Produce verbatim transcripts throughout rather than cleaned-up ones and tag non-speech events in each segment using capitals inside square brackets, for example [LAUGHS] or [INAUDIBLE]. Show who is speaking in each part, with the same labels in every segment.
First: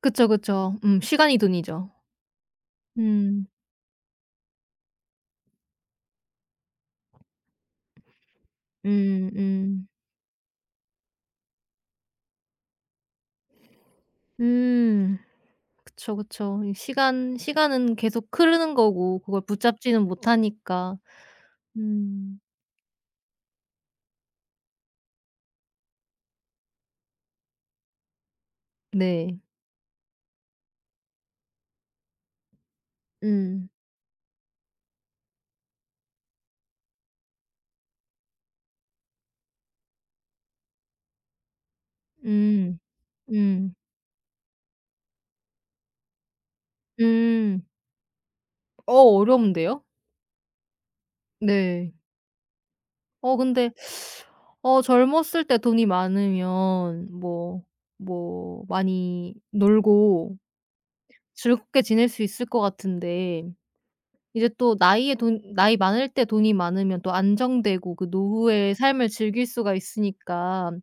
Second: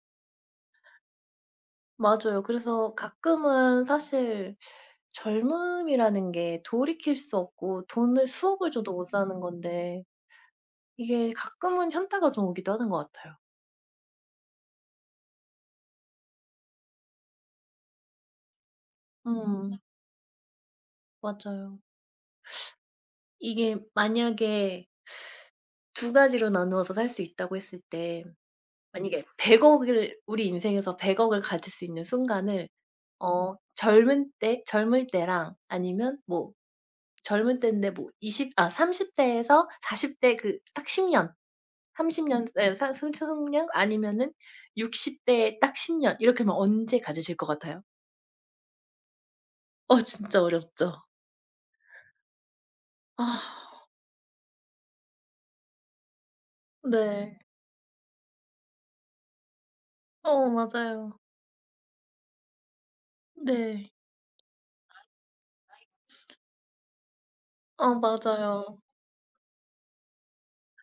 Speaker 1: 그쵸. 그쵸. 음 시간이 돈이죠.
Speaker 2: 맞아요. 그래서
Speaker 1: 음.
Speaker 2: 가끔은 사실 젊음이라는 게 돌이킬 수 없고 돈을 수억을 줘도 못
Speaker 1: 음
Speaker 2: 사는
Speaker 1: 음.
Speaker 2: 건데 이게 가끔은 현타가 좀 오기도 하는 것 같아요.
Speaker 1: 음. 그쵸, 그쵸. 이 시간 시간은 계속 흐르는 거고 그걸
Speaker 2: 음.
Speaker 1: 붙잡지는 못하니까.
Speaker 2: 맞아요.
Speaker 1: 음.
Speaker 2: 이게 만약에 두 가지로 나누어서 살 수 있다고 했을 때 만약에
Speaker 1: 네.
Speaker 2: 백억 을 우리 인생에서 백억 을 가질 수 있는 순간을 어
Speaker 1: 음.
Speaker 2: 젊은 때 젊을 때랑 아니면 뭐 젊은 땐데 뭐 이십 아 삼십 대에서 사십 대 그 딱 십 년, 삼십 년 네
Speaker 1: 음.
Speaker 2: [UNINTELLIGIBLE]
Speaker 1: 음.
Speaker 2: 아니면은 육십 대 딱 십 년, 이렇게 하면 언제 가지실 것
Speaker 1: 음.
Speaker 2: 같아요?
Speaker 1: 어 어려운데요?
Speaker 2: 어 진짜 어렵죠.
Speaker 1: 네. 어 근데
Speaker 2: 아.
Speaker 1: 어 젊었을 때 돈이 많으면
Speaker 2: 네.
Speaker 1: 뭐 뭐 많이 놀고
Speaker 2: 어 맞아요.
Speaker 1: 즐겁게 지낼 수 있을 것 같은데
Speaker 2: 네.
Speaker 1: 이제 또 나이에 돈 나이 많을 때 돈이 많으면 또
Speaker 2: 아
Speaker 1: 안정되고 그 노후의
Speaker 2: 맞아요.
Speaker 1: 삶을 즐길 수가 있으니깐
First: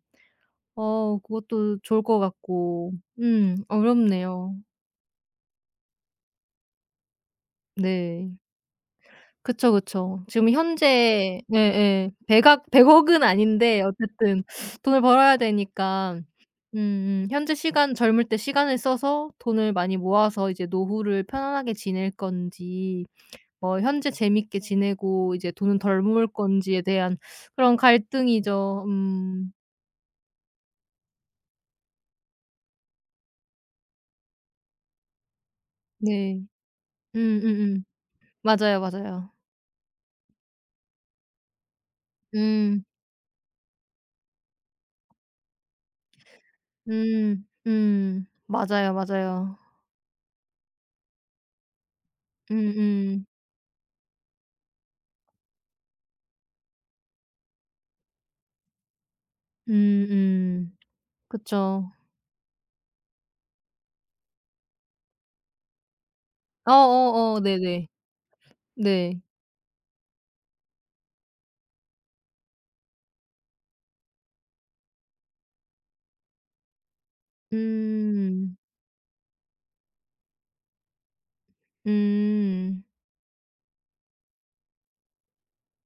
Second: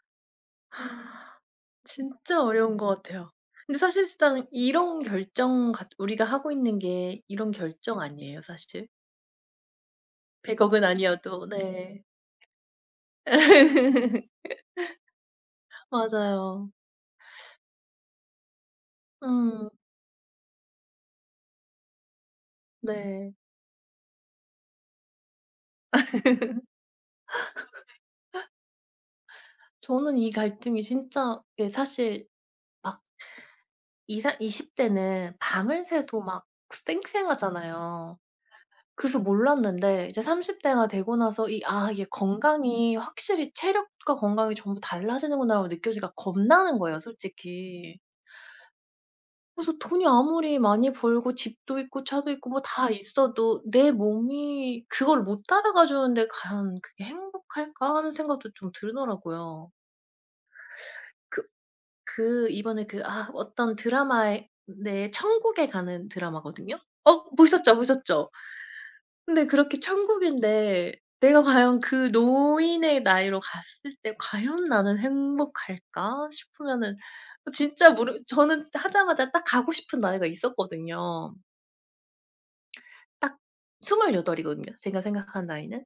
Speaker 1: 어
Speaker 2: [INHALES]
Speaker 1: 그것도 좋을 것
Speaker 2: 진짜 어려운 것
Speaker 1: 같고.
Speaker 2: 같아요.
Speaker 1: 음
Speaker 2: 근데 사실상
Speaker 1: 어렵네요.
Speaker 2: 이런 결정 같 우리가 하고 있는 게 이런 결정
Speaker 1: 네. 그쵸. 그쵸.
Speaker 2: 아니에요 사실?
Speaker 1: 지금
Speaker 2: 백억 은
Speaker 1: 현재
Speaker 2: 아니어도. 네.
Speaker 1: 네예. 백악 백억 은 아닌데
Speaker 2: [LAUGHS]
Speaker 1: 어쨌든 돈을 벌어야 되니까
Speaker 2: 맞아요.
Speaker 1: 음음 현재 시간 젊을 때 시간을 써서
Speaker 2: 음.
Speaker 1: 돈을 많이 모아서 이제 노후를 편안하게 지낼 건지
Speaker 2: 네.
Speaker 1: 뭐 현재 재밌게 지내고 이제 돈은 덜 모을
Speaker 2: [LAUGHS]
Speaker 1: 건지에 대한 그런 갈등이죠. 음.
Speaker 2: 저는 이 갈등이 진짜 예 사실 막 이 사 이십 대는 밤을 새도
Speaker 1: 네.
Speaker 2: 막
Speaker 1: 음음음.
Speaker 2: 쌩쌩하잖아요.
Speaker 1: 맞아요,
Speaker 2: 그래서
Speaker 1: 맞아요.
Speaker 2: 몰랐는데 이제 삼십 대가 되고 나서 이 '아 이게
Speaker 1: 음.
Speaker 2: 건강이 확실히 체력과 건강이 전부 달라지는구나'라고 느껴지니까 겁나는 거예요.
Speaker 1: 음.
Speaker 2: 솔직히.
Speaker 1: 음. 맞아요, 맞아요.
Speaker 2: 그래서 '돈이 아무리 많이 벌고 집도 있고 차도 있고 뭐 다
Speaker 1: 음음.
Speaker 2: 있어도 내 몸이 그걸 못 따라가 주는데 과연 그게 행복할까' 하는 생각도 좀 들더라고요.
Speaker 1: 음음.
Speaker 2: 그
Speaker 1: 그쵸.
Speaker 2: 그 이번에 그 아 어떤 드라마에 네 천국에 가는
Speaker 1: 아
Speaker 2: 드라마거든요. 어
Speaker 1: 어 어.
Speaker 2: 보셨죠,
Speaker 1: 네네.
Speaker 2: 보셨죠?
Speaker 1: 네.
Speaker 2: 근데 그렇게 천국인데 내가 과연 '그 노인의 나이로 갔을 때 과연 나는 행복할까' 싶으면은 진짜 모르
Speaker 1: 음.
Speaker 2: 저는 하자마자 딱 가고 싶은 나이가 있었거든요.
Speaker 1: 음.
Speaker 2: 딱 스물여덟 이거든요, 제가 생각한 나이는.